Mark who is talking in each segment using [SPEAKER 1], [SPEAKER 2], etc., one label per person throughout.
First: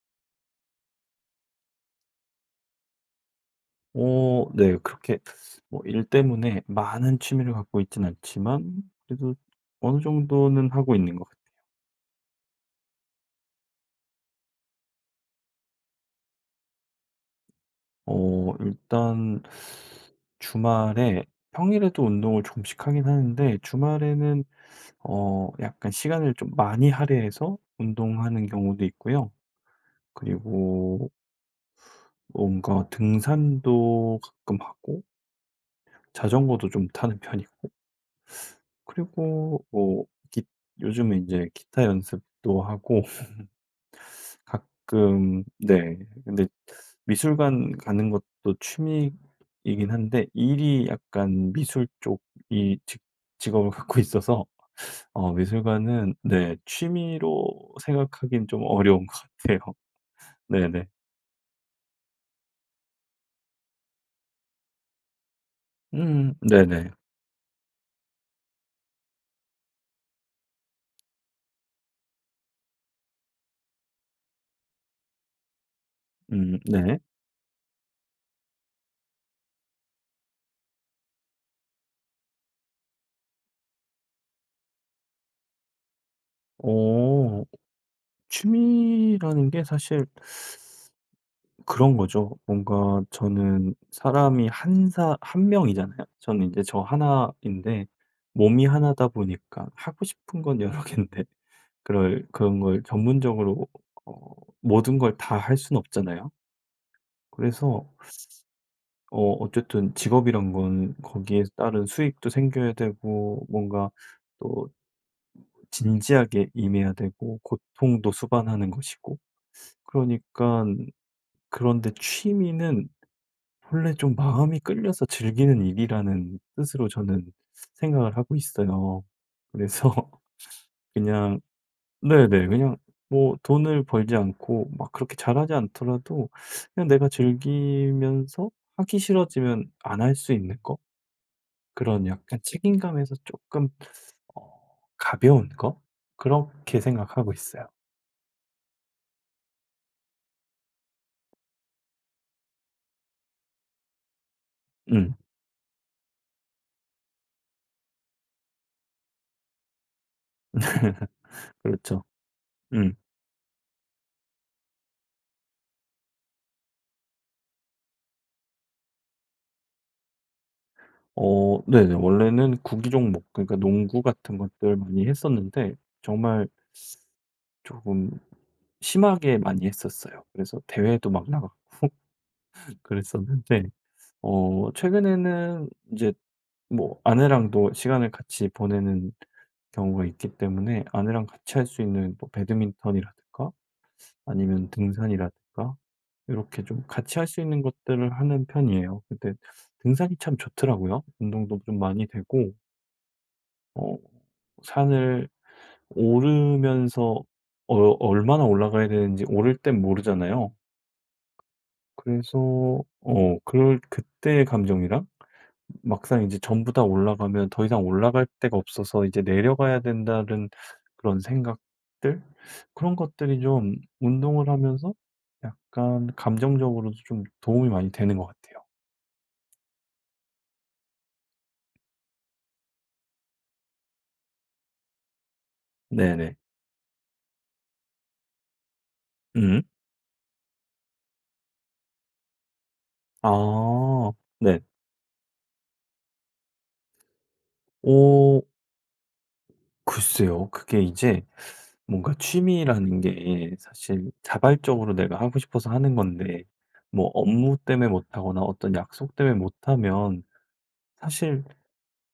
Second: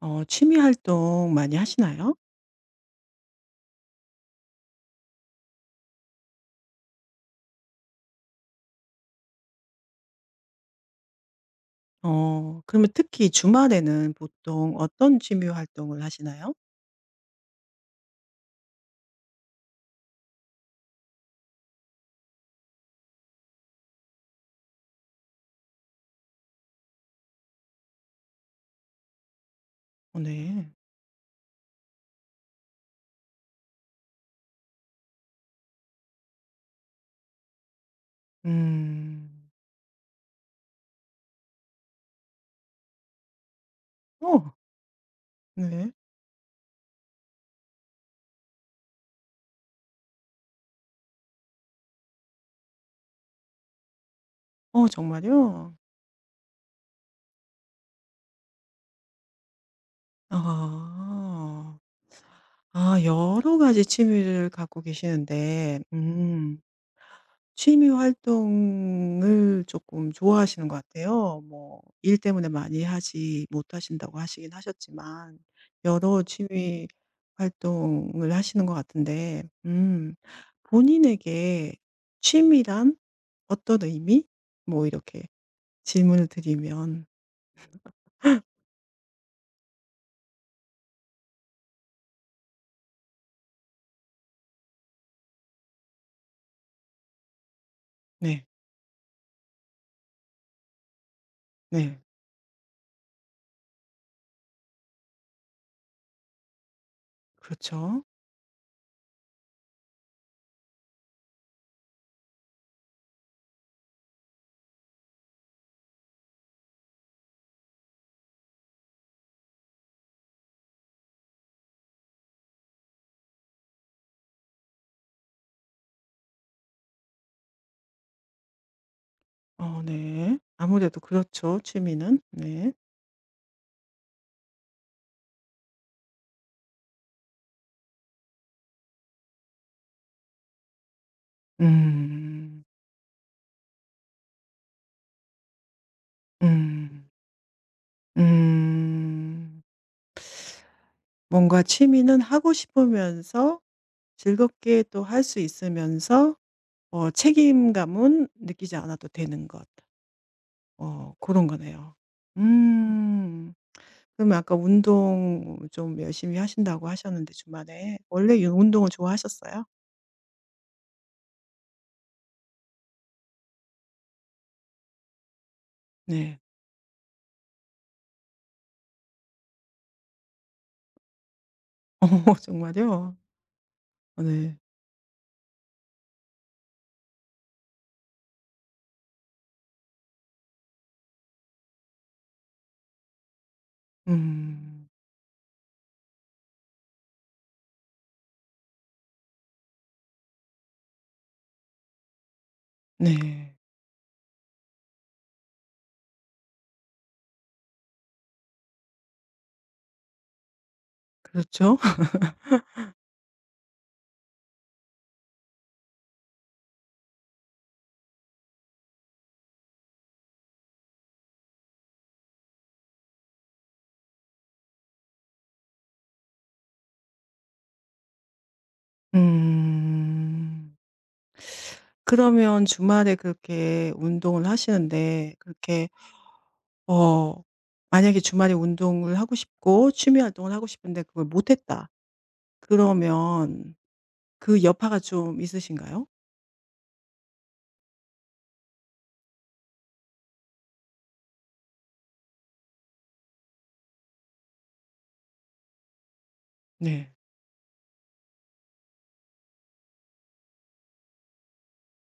[SPEAKER 1] 어, 취미 활동 많이 하시나요?
[SPEAKER 2] 어 네. 그렇게 뭐 일 때문에 많은 취미를 갖고 있진 않지만 그래도 어느 정도는 하고 있는 것 같아요.
[SPEAKER 1] 어, 그러면 특히 주말에는 보통 어떤 취미 활동을 하시나요?
[SPEAKER 2] 어 일단 주말에 평일에도 운동을 조금씩 하긴 하는데 주말에는 약간 시간을 좀 많이 할애해서 운동하는 경우도 있고요.
[SPEAKER 1] 어, 네.
[SPEAKER 2] 그리고 뭔가 등산도 가끔 하고 자전거도 좀 타는 편이고
[SPEAKER 1] 음.
[SPEAKER 2] 그리고 뭐 기 요즘에 이제 기타 연습도 하고
[SPEAKER 1] 어,
[SPEAKER 2] 가끔
[SPEAKER 1] 네.
[SPEAKER 2] 네. 근데 미술관 가는 것도 취미이긴 한데 일이 약간 미술 쪽 이 직 직업을 갖고 있어서
[SPEAKER 1] 어,
[SPEAKER 2] 어
[SPEAKER 1] 정말요?
[SPEAKER 2] 미술관은 네 취미로 생각하긴 좀 어려운 것 같아요. 네네.
[SPEAKER 1] 아. 아, 여러 가지 취미를 갖고 계시는데 음,
[SPEAKER 2] 네네.
[SPEAKER 1] 취미 활동을 조금 좋아하시는 것 같아요. 뭐 일 때문에 많이 하지 못하신다고 하시긴 하셨지만 여러 취미
[SPEAKER 2] 네.
[SPEAKER 1] 활동을 하시는 것 같은데 음, 본인에게 취미란 어떤 의미? 뭐 이렇게 질문을 드리면.
[SPEAKER 2] 어 취미라는 게 사실 그런 거죠. 뭔가 저는 사람이 한사 한 명이잖아요. 저는 이제 저 하나 인데
[SPEAKER 1] 네.
[SPEAKER 2] 몸이 하나다 보니까 하고 싶은 건 여러 개인데
[SPEAKER 1] 네.
[SPEAKER 2] 그럴 그런 걸 전문적으로 어 모든 걸 다 할 수는 없잖아요. 그래서
[SPEAKER 1] 그렇죠.
[SPEAKER 2] 어 어쨌든 직업이란 건 거기에 따른 수익도 생겨야 되고 뭔가 또 진지하게 임해야 되고 고통도 수반하는 것이고 그러니까 그런데 취미는 원래 좀 마음이 끌려서 즐기는 일이라는 뜻으로 저는 생각을 하고 있어요.
[SPEAKER 1] 어,
[SPEAKER 2] 그래서
[SPEAKER 1] 네. 아무래도
[SPEAKER 2] 그냥
[SPEAKER 1] 그렇죠, 취미는.
[SPEAKER 2] 네네.
[SPEAKER 1] 네.
[SPEAKER 2] 그냥 뭐 돈을 벌지 않고 막 그렇게 잘하지 않더라도 그냥 내가 즐기면서 하기 싫어지면 안 할 수 있는 거? 그런 약간
[SPEAKER 1] 음.
[SPEAKER 2] 책임감에서 조금 어 가벼운 거? 그렇게
[SPEAKER 1] 음.
[SPEAKER 2] 생각하고 있어요.
[SPEAKER 1] 음. 뭔가 취미는 하고 싶으면서 즐겁게 또
[SPEAKER 2] 음.
[SPEAKER 1] 할 수 있으면서 어, 책임감은 느끼지 않아도 되는 것. 어, 그런 거네요.
[SPEAKER 2] 그렇죠. 음.
[SPEAKER 1] 음. 그러면 아까 운동 좀 열심히 하신다고 하셨는데, 주말에 원래 이 운동을 좋아하셨어요?
[SPEAKER 2] 어 네네. 원래는 구기 종목 그러니까 농구 같은 것들 많이 했었는데
[SPEAKER 1] 네.
[SPEAKER 2] 정말 조금 심하게 많이 했었어요. 그래서 대회도 막 나가고
[SPEAKER 1] 어, 정말요?
[SPEAKER 2] 그랬었는데
[SPEAKER 1] 어, 네.
[SPEAKER 2] 어 최근에는 이제 뭐 아내랑도 시간을 같이 보내는 경우가 있기 때문에 아내랑 같이 할 수 있는 뭐 배드민턴이라든가 아니면
[SPEAKER 1] 음.
[SPEAKER 2] 등산이라든가 이렇게 좀 같이 할 수 있는 것들을 하는 편이에요. 근데 등산이 참 좋더라고요. 운동도 좀 많이 되고
[SPEAKER 1] 네.
[SPEAKER 2] 어 산을 오르면서 어 얼마나 올라가야 되는지 오를 땐 모르잖아요.
[SPEAKER 1] 그렇죠.
[SPEAKER 2] 그래서 어 그럴 그때의 감정이랑 막상 이제 전부 다 올라가면 더 이상 올라갈 데가 없어서 이제 '내려가야 된다.'는 그런 생각들 그런 것들이 좀 운동을 하면서 약간 감정적으로도 좀 도움이 많이 되는 것 같아요.
[SPEAKER 1] 음. 그러면 주말에 그렇게 운동을 하시는데, 그렇게
[SPEAKER 2] 네네.
[SPEAKER 1] 어, 만약에 주말에 운동을 하고
[SPEAKER 2] 음.
[SPEAKER 1] 싶고 취미 활동을 하고 싶은데 그걸 못 했다. 그러면
[SPEAKER 2] 아. 네.
[SPEAKER 1] 그 여파가 좀 있으신가요?
[SPEAKER 2] 오. 글쎄요. 그게 이제 뭔가 취미라는 게 사실 자발적으로 내가 하고 싶어서 하는 건데 뭐
[SPEAKER 1] 네.
[SPEAKER 2] 업무 때문에 못 하거나 어떤 약속 때문에 못 하면 사실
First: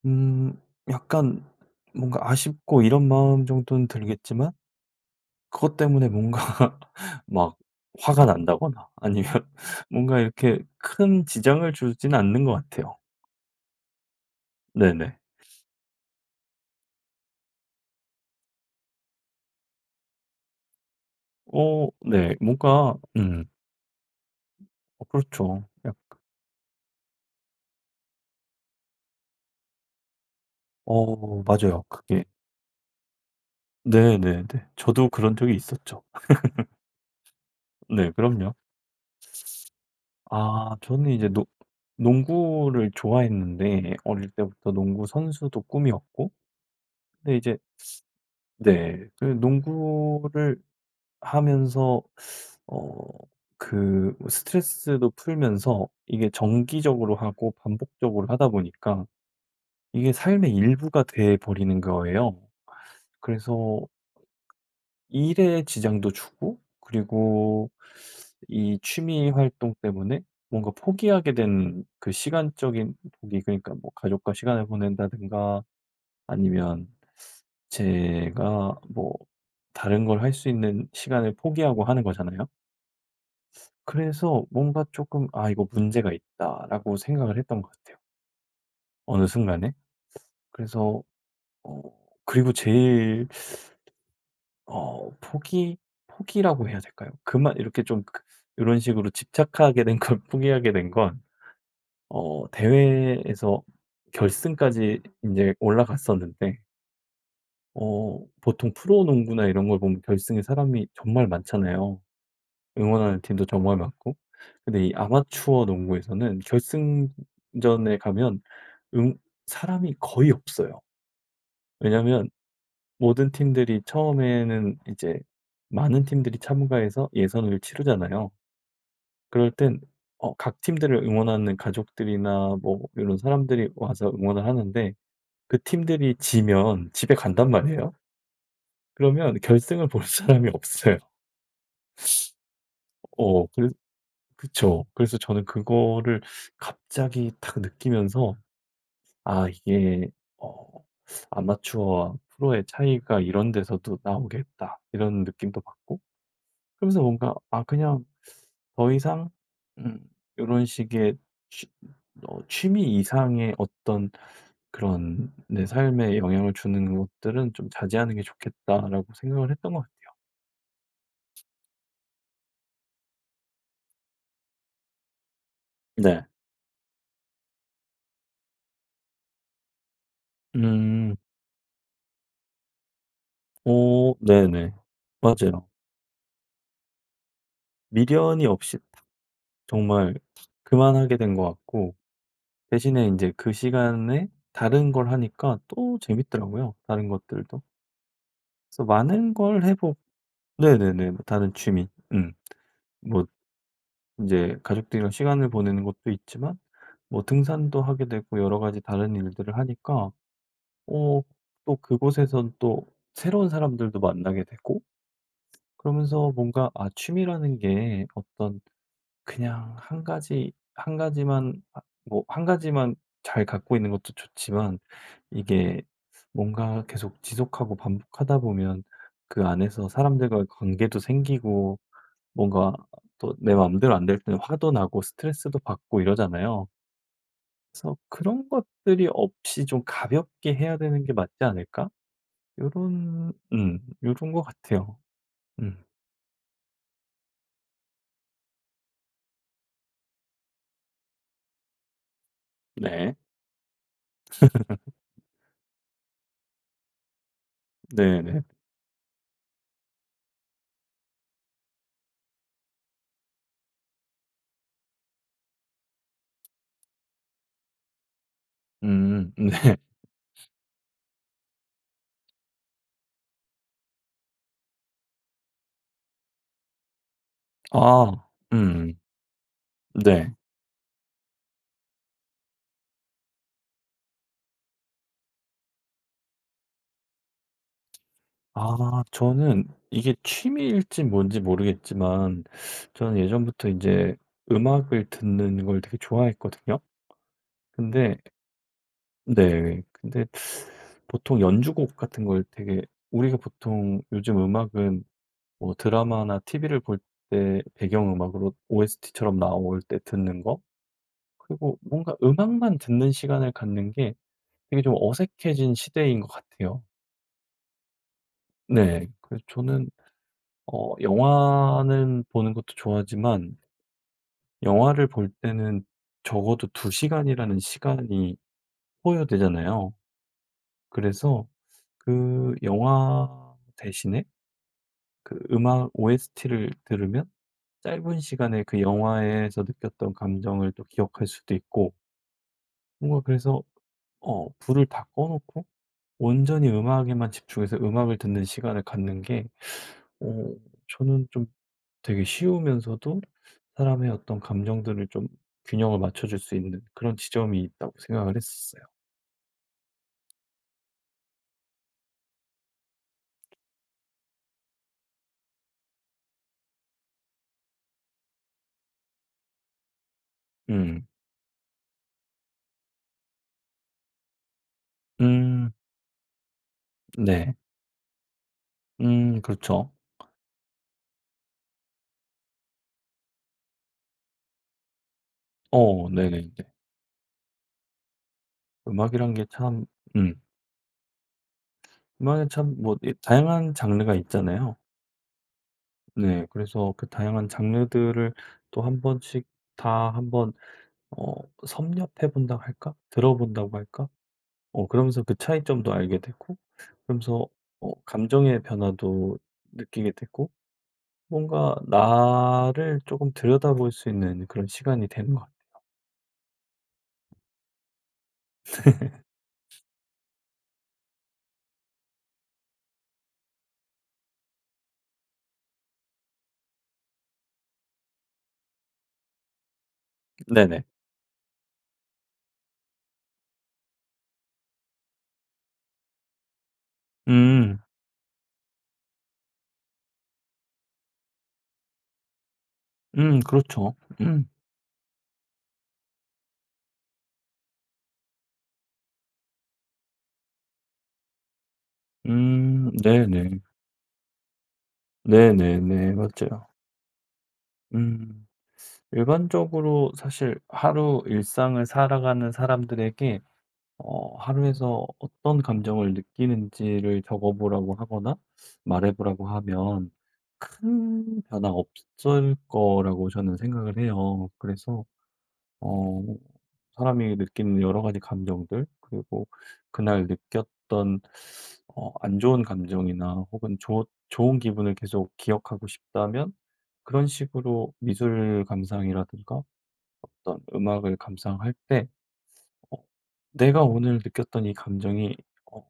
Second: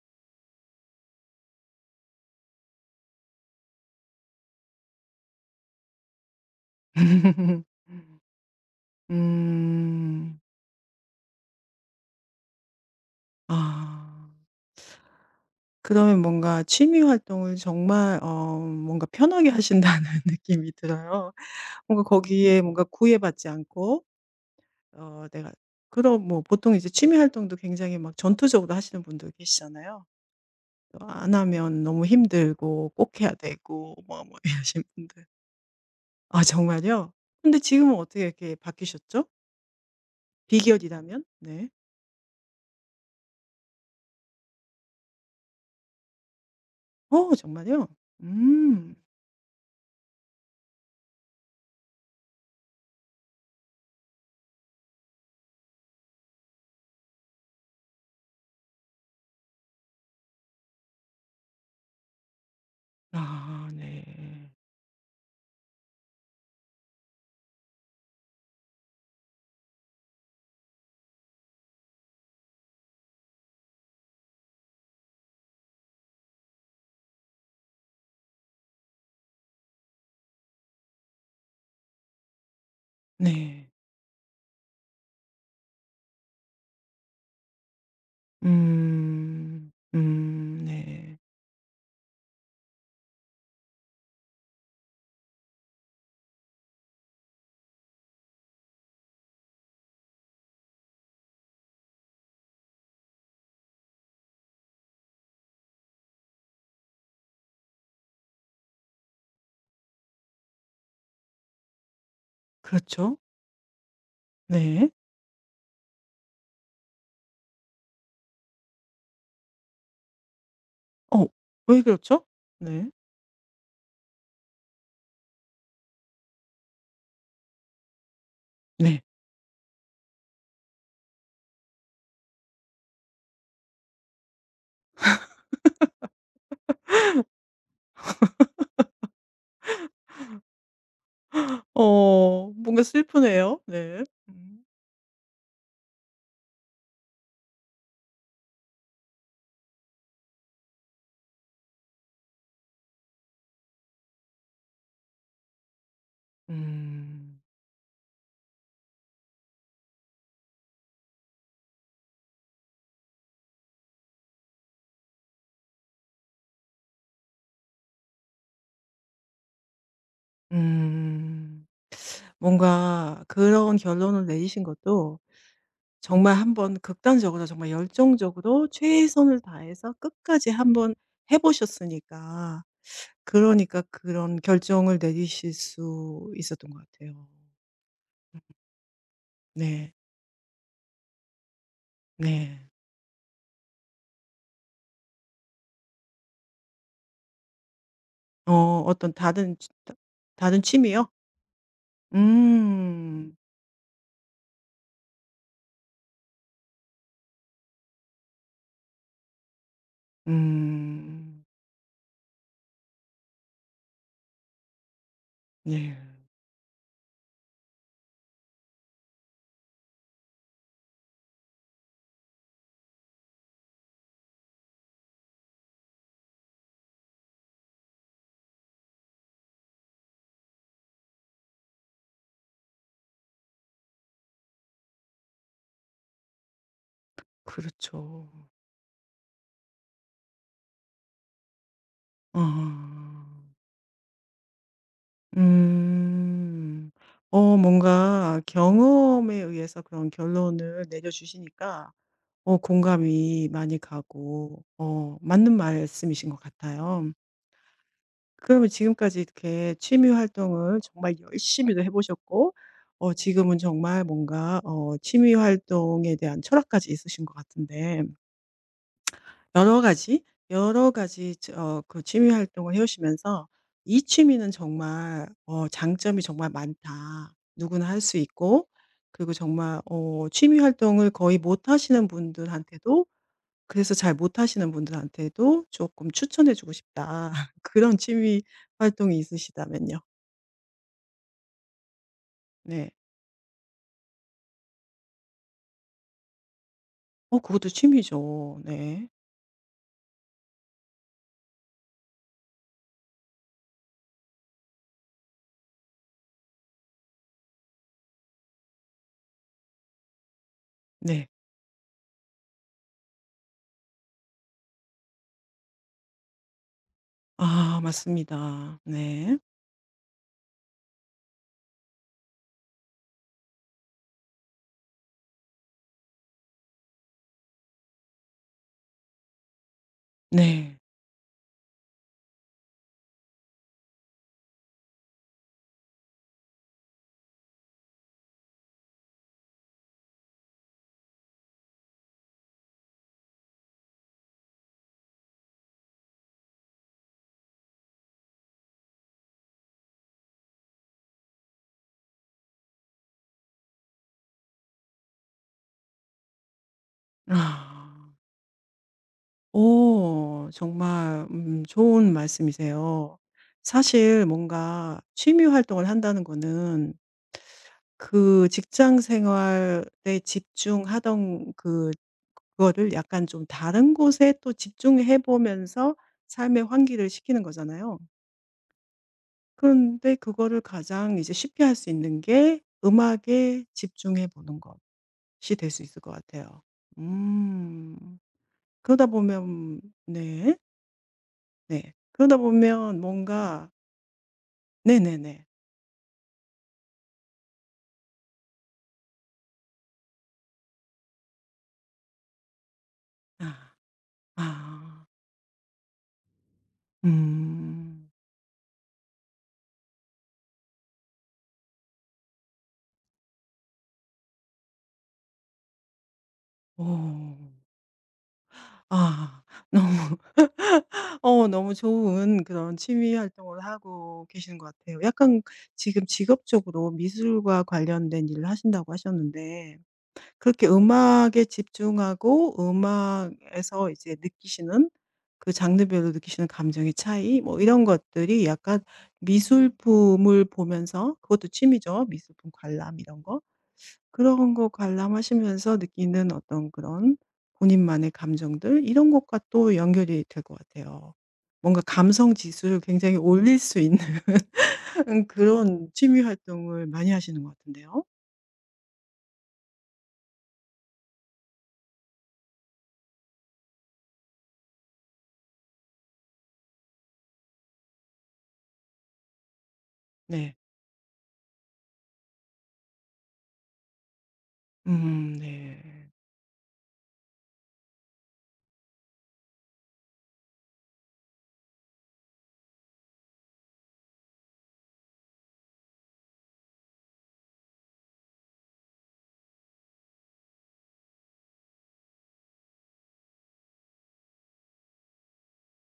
[SPEAKER 2] 음 약간 뭔가 아쉽고 이런 마음 정도는 들겠지만 그것 때문에 뭔가 막 화가 난다거나 아니면 뭔가
[SPEAKER 1] 음.
[SPEAKER 2] 이렇게 큰 지장을 주진 않는 것 같아요.
[SPEAKER 1] 아.
[SPEAKER 2] 네네.
[SPEAKER 1] 그러면 뭔가 취미 활동을 정말 어, 뭔가 편하게 하신다는 느낌이 들어요.
[SPEAKER 2] 어
[SPEAKER 1] 뭔가
[SPEAKER 2] 네.
[SPEAKER 1] 거기에 뭔가
[SPEAKER 2] 뭔가
[SPEAKER 1] 구애받지 않고
[SPEAKER 2] 어
[SPEAKER 1] 어, 내가.
[SPEAKER 2] 그렇죠. 약
[SPEAKER 1] 그럼 뭐 보통 이제 취미 활동도 굉장히 막 전투적으로 하시는 분들 계시잖아요. 또 안
[SPEAKER 2] 어
[SPEAKER 1] 하면
[SPEAKER 2] 맞아요.
[SPEAKER 1] 너무
[SPEAKER 2] 그게
[SPEAKER 1] 힘들고 꼭 해야 되고 뭐 뭐
[SPEAKER 2] 네네네.
[SPEAKER 1] 이러신
[SPEAKER 2] 저도
[SPEAKER 1] 분들.
[SPEAKER 2] 그런 적이 있었죠.
[SPEAKER 1] 아, 정말요? 근데 지금은
[SPEAKER 2] 네
[SPEAKER 1] 어떻게 이렇게
[SPEAKER 2] 그럼요.
[SPEAKER 1] 바뀌셨죠?
[SPEAKER 2] 아 저는
[SPEAKER 1] 비결이라면?
[SPEAKER 2] 이제 농
[SPEAKER 1] 네.
[SPEAKER 2] 농구를 좋아했는데 어릴 때부터 농구 선수도 꿈이었고
[SPEAKER 1] 어,
[SPEAKER 2] 근데 이제
[SPEAKER 1] 정말요? 음.
[SPEAKER 2] 네 그 농구를 하면서 어 그 스트레스도 풀면서 이게 정기적으로 하고 반복적으로 하다 보니까 이게 삶의 일부가 돼 버리는 거예요.
[SPEAKER 1] 아,
[SPEAKER 2] 그래서
[SPEAKER 1] 네.
[SPEAKER 2] 일에 지장도 주고 그리고 이 취미 활동 때문에 뭔가 포기하게 된 그 시간적인 포기 그러니까 뭐 가족과 시간을 보낸다든가 아니면 제가 뭐 다른 걸 할 수 있는 시간을 포기하고 하는 거잖아요.
[SPEAKER 1] 네.
[SPEAKER 2] 그래서 뭔가 조금 '아 이거 문제가 있다.'라고 생각을 했던 것 같아요, 어느
[SPEAKER 1] 음.
[SPEAKER 2] 순간에.
[SPEAKER 1] 음,
[SPEAKER 2] 그래서
[SPEAKER 1] 네.
[SPEAKER 2] 어 그리고 제일 어 포기 포기라고 해야 될까요? 그만 이렇게 좀그런 식으로 집착하게 된 걸 포기하게 된 건 어 대회에서 결승까지 이제 올라갔었는데 어 보통 프로 농구나 이런 걸 보면 결승에 사람이 정말 많잖아요.
[SPEAKER 1] 그렇죠.
[SPEAKER 2] 응원하는 팀도 정말 많고. 근데
[SPEAKER 1] 네.
[SPEAKER 2] 이 아마추어 농구에서는 결승전에 가면 응 사람이 거의 없어요.
[SPEAKER 1] 어, 왜 그렇죠?
[SPEAKER 2] 왜냐면
[SPEAKER 1] 네.
[SPEAKER 2] 모든 팀들이 처음에는 이제 많은 팀들이 참가해서 예선을 치르잖아요.
[SPEAKER 1] 네.
[SPEAKER 2] 그럴 땐 어 각 팀들을 응원하는 가족들이나 뭐 이런 사람들이 와서 응원을 하는데 그 팀들이 지면 집에 간단 말이에요. 그러면 결승을 볼 사람이 없어요.
[SPEAKER 1] 어, 뭔가
[SPEAKER 2] 어
[SPEAKER 1] 슬프네요.
[SPEAKER 2] 그래
[SPEAKER 1] 네. 음.
[SPEAKER 2] 그쵸. 그래서 저는 그거를 갑자기 딱 느끼면서 '아 이게 어 아마추어와 프로의 차이가 이런 데서도 나오겠다.' 이런 느낌도 받고 그러면서 뭔가
[SPEAKER 1] 음.
[SPEAKER 2] 아 그냥 더 이상 음런 식의 취 어 취미 이상의 어떤 그런 내 삶에 영향을 주는 것들은 좀 자제하는 게 좋겠다라고 생각을 했던 것 같아요.
[SPEAKER 1] 음. 뭔가 그런 결론을 내리신 것도
[SPEAKER 2] 네.
[SPEAKER 1] 정말 한번 극단적으로 정말 열정적으로 최선을 다해서 끝까지 한번
[SPEAKER 2] 음.
[SPEAKER 1] 해 보셨으니까 그러니까
[SPEAKER 2] 오.
[SPEAKER 1] 그런
[SPEAKER 2] 네네.
[SPEAKER 1] 결정을 내리실
[SPEAKER 2] 맞아요.
[SPEAKER 1] 수 있었던 것 같아요.
[SPEAKER 2] 미련이 없이 탁
[SPEAKER 1] 네.
[SPEAKER 2] 정말 탁 그만하게 된 것 같고
[SPEAKER 1] 네.
[SPEAKER 2] 대신에 이제 그 시간에 다른 걸 하니까 또 재밌더라고요 다른 것들도.
[SPEAKER 1] 어,
[SPEAKER 2] 그래서
[SPEAKER 1] 어떤
[SPEAKER 2] 많은
[SPEAKER 1] 다른
[SPEAKER 2] 걸
[SPEAKER 1] 취,
[SPEAKER 2] 해
[SPEAKER 1] 다,
[SPEAKER 2] 보
[SPEAKER 1] 다른 취미요?
[SPEAKER 2] 네네네. 뭐 다른 취미. 음. 뭐 이
[SPEAKER 1] 음.
[SPEAKER 2] 제 가족들이랑 시간을 보내는 것도 있지만 뭐 등산도 하게 되고 여러 가지 다른 일들을 하니까 어
[SPEAKER 1] 음.
[SPEAKER 2] 또 그곳에선 또 새로운 사람들도 만나게 되고
[SPEAKER 1] 네.
[SPEAKER 2] 그러면서 뭔가 아 취미라는 게 어떤 그냥 한 가지 한 가지만 아 뭐한 가지만 잘 갖고 있는 것도 좋지만 이게 뭔가 계속 지속하고 반복하다 보면 그 안에서 사람들과의 관계도 생기고 뭔가 또 내 마음대로 안 될 때는 화도 나고 스트레스도 받고 이러잖아요. 그래서
[SPEAKER 1] 그렇죠.
[SPEAKER 2] '그런 것들이 없이 좀 가볍게 해야 되는 게 맞지 않을까?'
[SPEAKER 1] 어,
[SPEAKER 2] 요런 것 같아요. 음.
[SPEAKER 1] 음. 어, 뭔가 경험에 의해서 그런 결론을 내려주시니까 어,
[SPEAKER 2] 네.
[SPEAKER 1] 공감이 많이 가고 어, 맞는 말씀이신 것 같아요.
[SPEAKER 2] 네네.
[SPEAKER 1] 그러면 지금까지 이렇게 취미 활동을 정말 열심히도 해 보셨고 어, 지금은 정말 뭔가 어, 취미 활동에 대한 철학까지 있으신 것 같은데
[SPEAKER 2] 음 네.
[SPEAKER 1] 여러 가지, 여러 가지 어, 그 취미 활동을 해 오시면서 '이 취미는 정말 어, 장점이 정말 많다. 누구나 할
[SPEAKER 2] 아
[SPEAKER 1] 수 있고
[SPEAKER 2] 음
[SPEAKER 1] 그리고 정말 어,
[SPEAKER 2] 네.
[SPEAKER 1] 취미 활동을 거의 못 하시는 분들한테도 그래서 잘 못하시는 분들한테도 조금 추천해 주고 싶다.' 그런 취미
[SPEAKER 2] 아
[SPEAKER 1] 활동이
[SPEAKER 2] 저는
[SPEAKER 1] 있으시다면요.
[SPEAKER 2] 이게 취미일지 뭔지 모르겠지만
[SPEAKER 1] 네.
[SPEAKER 2] 저는 예전부터 이제 음악을 듣는 걸 되게 좋아했거든요.
[SPEAKER 1] 어, 그것도
[SPEAKER 2] 근데
[SPEAKER 1] 취미죠. 네.
[SPEAKER 2] 네. 근데 보통 연주곡 같은 걸 되게 우리가 보통 요즘 음악은 뭐 드라마나 TV를 볼 때 배경음악으로 OST처럼 나올 때 듣는 거
[SPEAKER 1] 네.
[SPEAKER 2] 그리고 뭔가 음악만 듣는 시간을 갖는 게 되게 좀 어색해진 시대인 것 같아요.
[SPEAKER 1] 아, 맞습니다.
[SPEAKER 2] 네.
[SPEAKER 1] 네.
[SPEAKER 2] 그래서 저는 어 영화는 보는 것도 좋아하지만 영화를 볼 때는 적어도 두 시간이라는 시간이 소요되잖아요.
[SPEAKER 1] 네.
[SPEAKER 2] 그래서 그 영화 대신에 그 음악 OST를 들으면 짧은 시간에 그 영화에서 느꼈던 감정을 또 기억할 수도 있고 뭔가 그래서 어 불을 다 꺼 놓고 온전히 음악에만 집중해서 음악을 듣는 시간을 갖는 게 어 저는 좀 되게 쉬우면서도 사람의 어떤 감정들을 좀 균형을 맞춰 줄 수 있는 그런 지점이 있다고
[SPEAKER 1] 아.
[SPEAKER 2] 생각을 했었어요.
[SPEAKER 1] 오, 정말 음, 좋은 말씀이세요. 사실 뭔가 취미 활동을 한다는 거는 그 직장 생활에
[SPEAKER 2] 음.
[SPEAKER 1] 집중하던 그, 그거를 약간 좀 다른 곳에 또 집중해
[SPEAKER 2] 음.
[SPEAKER 1] 보면서 삶의 환기를 시키는
[SPEAKER 2] 네.
[SPEAKER 1] 거잖아요.
[SPEAKER 2] 그렇죠.
[SPEAKER 1] 그런데 그거를 가장 이제 쉽게 할 수 있는 게 음악에 집중해 보는 것이 될 수 있을
[SPEAKER 2] 어
[SPEAKER 1] 것
[SPEAKER 2] 네네네.
[SPEAKER 1] 같아요. 음. 그러다
[SPEAKER 2] 음악이란 게
[SPEAKER 1] 보면.
[SPEAKER 2] 참 음.
[SPEAKER 1] 네. 네. 그러다
[SPEAKER 2] 음악에 참 뭐
[SPEAKER 1] 보면 뭔가.
[SPEAKER 2] 다양한 장르가 있잖아요.
[SPEAKER 1] 네네네.
[SPEAKER 2] 네. 그래서 그 다양한 장르들을 또 한 번씩 다 한번 어 섭렵해 본다고 할까?
[SPEAKER 1] 아.
[SPEAKER 2] 들어본다고 할까? 어
[SPEAKER 1] 아.
[SPEAKER 2] 그러면서 그 차이점도 알게 되고 그러면서 어
[SPEAKER 1] 음.
[SPEAKER 2] 감정의 변화도 느끼게 되고 뭔가 나를 조금 들여다볼 수 있는 그런 시간이 되는 것 같아요.
[SPEAKER 1] 오. 아. 너무 어, 너무 좋은 그런 취미 활동을 하고 계시는 것 같아요. 약간 지금 직업적으로 미술과 관련된 일을 하신다고 하셨는데, 그렇게
[SPEAKER 2] 네네.
[SPEAKER 1] 음악에 집중하고 음악에서 이제 느끼시는 그 장르별로 느끼시는 감정의 차이, 뭐
[SPEAKER 2] 음.
[SPEAKER 1] 이런 것들이 약간 미술품을 보면서, 그것도 취미죠. 미술품 관람 이런 거.
[SPEAKER 2] 그렇죠. 음.
[SPEAKER 1] 그런 거 관람하시면서 느끼는 어떤 그런 본인만의 감정들 이런 것과 또 연결이 될 것 같아요. 뭔가 감성 지수를 굉장히 올릴
[SPEAKER 2] 네네.
[SPEAKER 1] 수 있는 그런
[SPEAKER 2] 네네네.
[SPEAKER 1] 취미
[SPEAKER 2] 맞아요.
[SPEAKER 1] 활동을 많이 하시는 것 같은데요.
[SPEAKER 2] 음. 일반적으로 사실 하루 일상을 살아가는 사람들에게 어, 하루에서 어떤 감정을 느끼는지를 적어보라고 하거나 말해보라고 하면
[SPEAKER 1] 네.
[SPEAKER 2] 큰 변화 없을 거라고 저는 생각을 해요. 그래서
[SPEAKER 1] 음, 네.
[SPEAKER 2] 어, 사람이 느끼는 여러 가지 감정들, 그리고 그날 느꼈던 어, 안 좋은 감정이나 혹은 좋 좋은 기분을 계속 기억하고 싶다면 그런 식으로 미술 감상이라든가 어떤 음악을 감상할 때 어, '내가 오늘 느꼈던 이 감정이 어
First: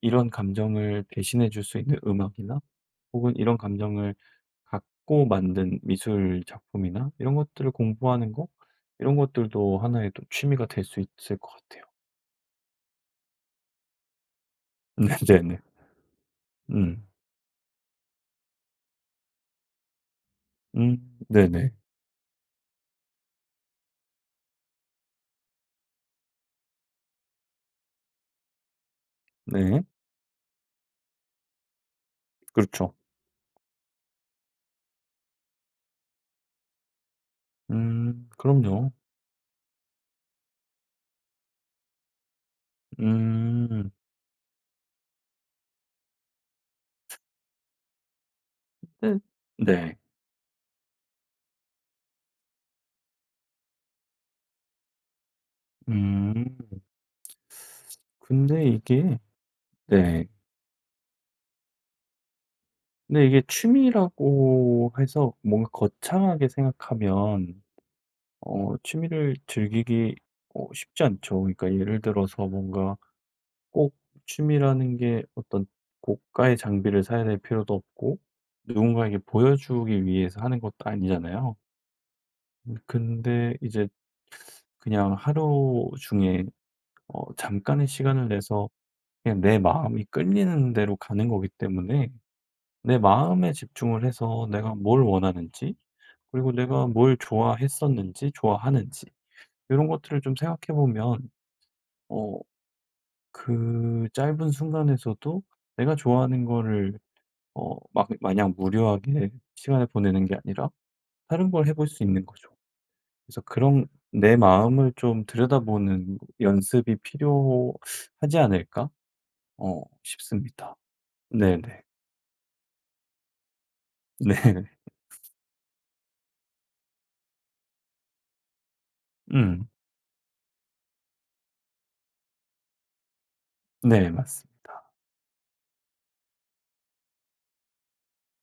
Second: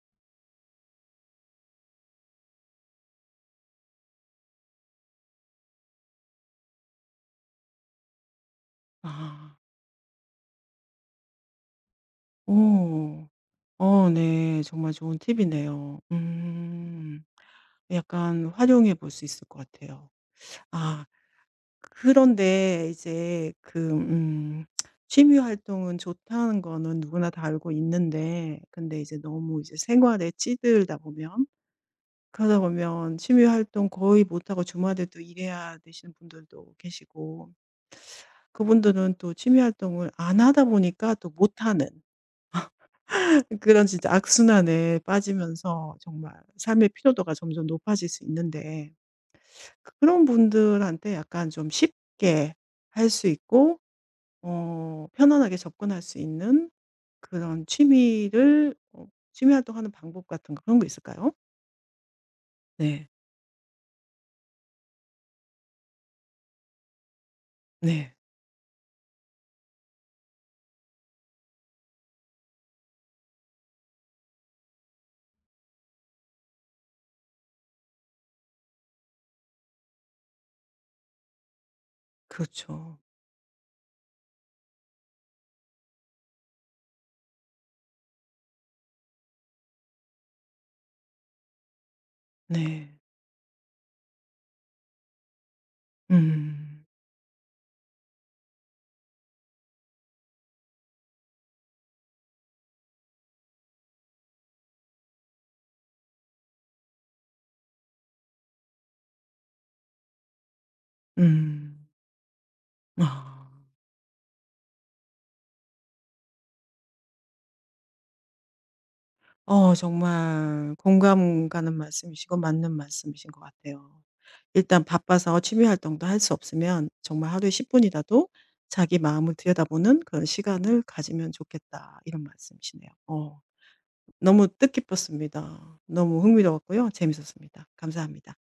[SPEAKER 2] 이런 감정을 대신해 줄 수 있는 음악이나 혹은 이런 감정을 갖고 만든 미술 작품이나 이런 것들을 공부하는 거 이런
[SPEAKER 1] 아.
[SPEAKER 2] 것들도 하나의 또 취미가 될 수 있을 것 같아요.'
[SPEAKER 1] 오. 어, 네. 정말 좋은
[SPEAKER 2] 네네네.
[SPEAKER 1] 팁이네요.
[SPEAKER 2] 음.
[SPEAKER 1] 음. 약간 활용해 볼 수 있을 것 같아요.
[SPEAKER 2] 음
[SPEAKER 1] 아.
[SPEAKER 2] 네네.
[SPEAKER 1] 그런데 이제 그 음, 취미 활동은 좋다는 거는 누구나 다 알고 있는데, 근데 이제 너무
[SPEAKER 2] 네.
[SPEAKER 1] 이제
[SPEAKER 2] 네,
[SPEAKER 1] 생활에 찌들다 보면 그러다
[SPEAKER 2] 그렇죠.
[SPEAKER 1] 보면 취미 활동 거의 못하고 주말에 도 일해야 되시는 분들도 계시고
[SPEAKER 2] 그럼요.
[SPEAKER 1] 그분들은 또 취미 활동을 안 하다 보니까 또 못하는 그런
[SPEAKER 2] 음.
[SPEAKER 1] 진짜 악순환에 빠지면서 정말 삶의 피로도가 점점 높아질 수 있는데,
[SPEAKER 2] 네.
[SPEAKER 1] 그,
[SPEAKER 2] 네.
[SPEAKER 1] 그런 분들한테 약간 좀 쉽게 할 수 있고 어, 편안하게 접근할 수
[SPEAKER 2] 음.
[SPEAKER 1] 있는 그런
[SPEAKER 2] 근데
[SPEAKER 1] 취미를 어,
[SPEAKER 2] 이게
[SPEAKER 1] 취미 활동하는 방법
[SPEAKER 2] 네.
[SPEAKER 1] 같은 거, 그런 거 있을까요? 네.
[SPEAKER 2] 근데 이게 취미라고 해서 뭔가 거창하게 생각하면
[SPEAKER 1] 네.
[SPEAKER 2] 어 취미를 즐기기 어 쉽지 않죠. 그러니까 예를 들어서 뭔가 꼭 취미라는 게 어떤 고가의 장비를 사야 될 필요도 없고 누군가에게 보여주기 위해서 하는 것도 아니잖아요.
[SPEAKER 1] 그렇죠.
[SPEAKER 2] 근데 이제 그냥 하루 중에 어 잠깐의 시간을 내서 그냥 내 마음이 끌리는 대로 가는 거기 때문에
[SPEAKER 1] 네.
[SPEAKER 2] 내 마음에 집중을 해서 내가 뭘 원하는지 그리고
[SPEAKER 1] 음.
[SPEAKER 2] 내가 뭘 좋아했었는지 좋아하는지 이런 것들을 좀 생각해 보면 어, 그 짧은 순간에서도 내가 좋아하는 거를 어, 막 마냥 무료하게 시간을 보내는 게 아니라 다른 걸
[SPEAKER 1] 음.
[SPEAKER 2] 해볼 수 있는 거죠. 그래서
[SPEAKER 1] 아.
[SPEAKER 2] 그런 내 마음을 좀 들여다보는 연습이 필요하지 않을까
[SPEAKER 1] 어,
[SPEAKER 2] 어,
[SPEAKER 1] 정말
[SPEAKER 2] 싶습니다.
[SPEAKER 1] 공감 가는
[SPEAKER 2] 네네.
[SPEAKER 1] 말씀이시고 맞는 말씀이신 것 같아요.
[SPEAKER 2] 네.
[SPEAKER 1] 일단 바빠서 취미 활동도 할 수 없으면 정말 하루에 10분 분이라도 자기 마음을
[SPEAKER 2] 음.
[SPEAKER 1] 들여다보는 그런 시간을 가지면 좋겠다. 이런 말씀이시네요. 어.
[SPEAKER 2] 네,
[SPEAKER 1] 너무
[SPEAKER 2] 맞습니다.
[SPEAKER 1] 뜻깊었습니다. 너무 흥미로웠고요. 재밌었습니다. 감사합니다.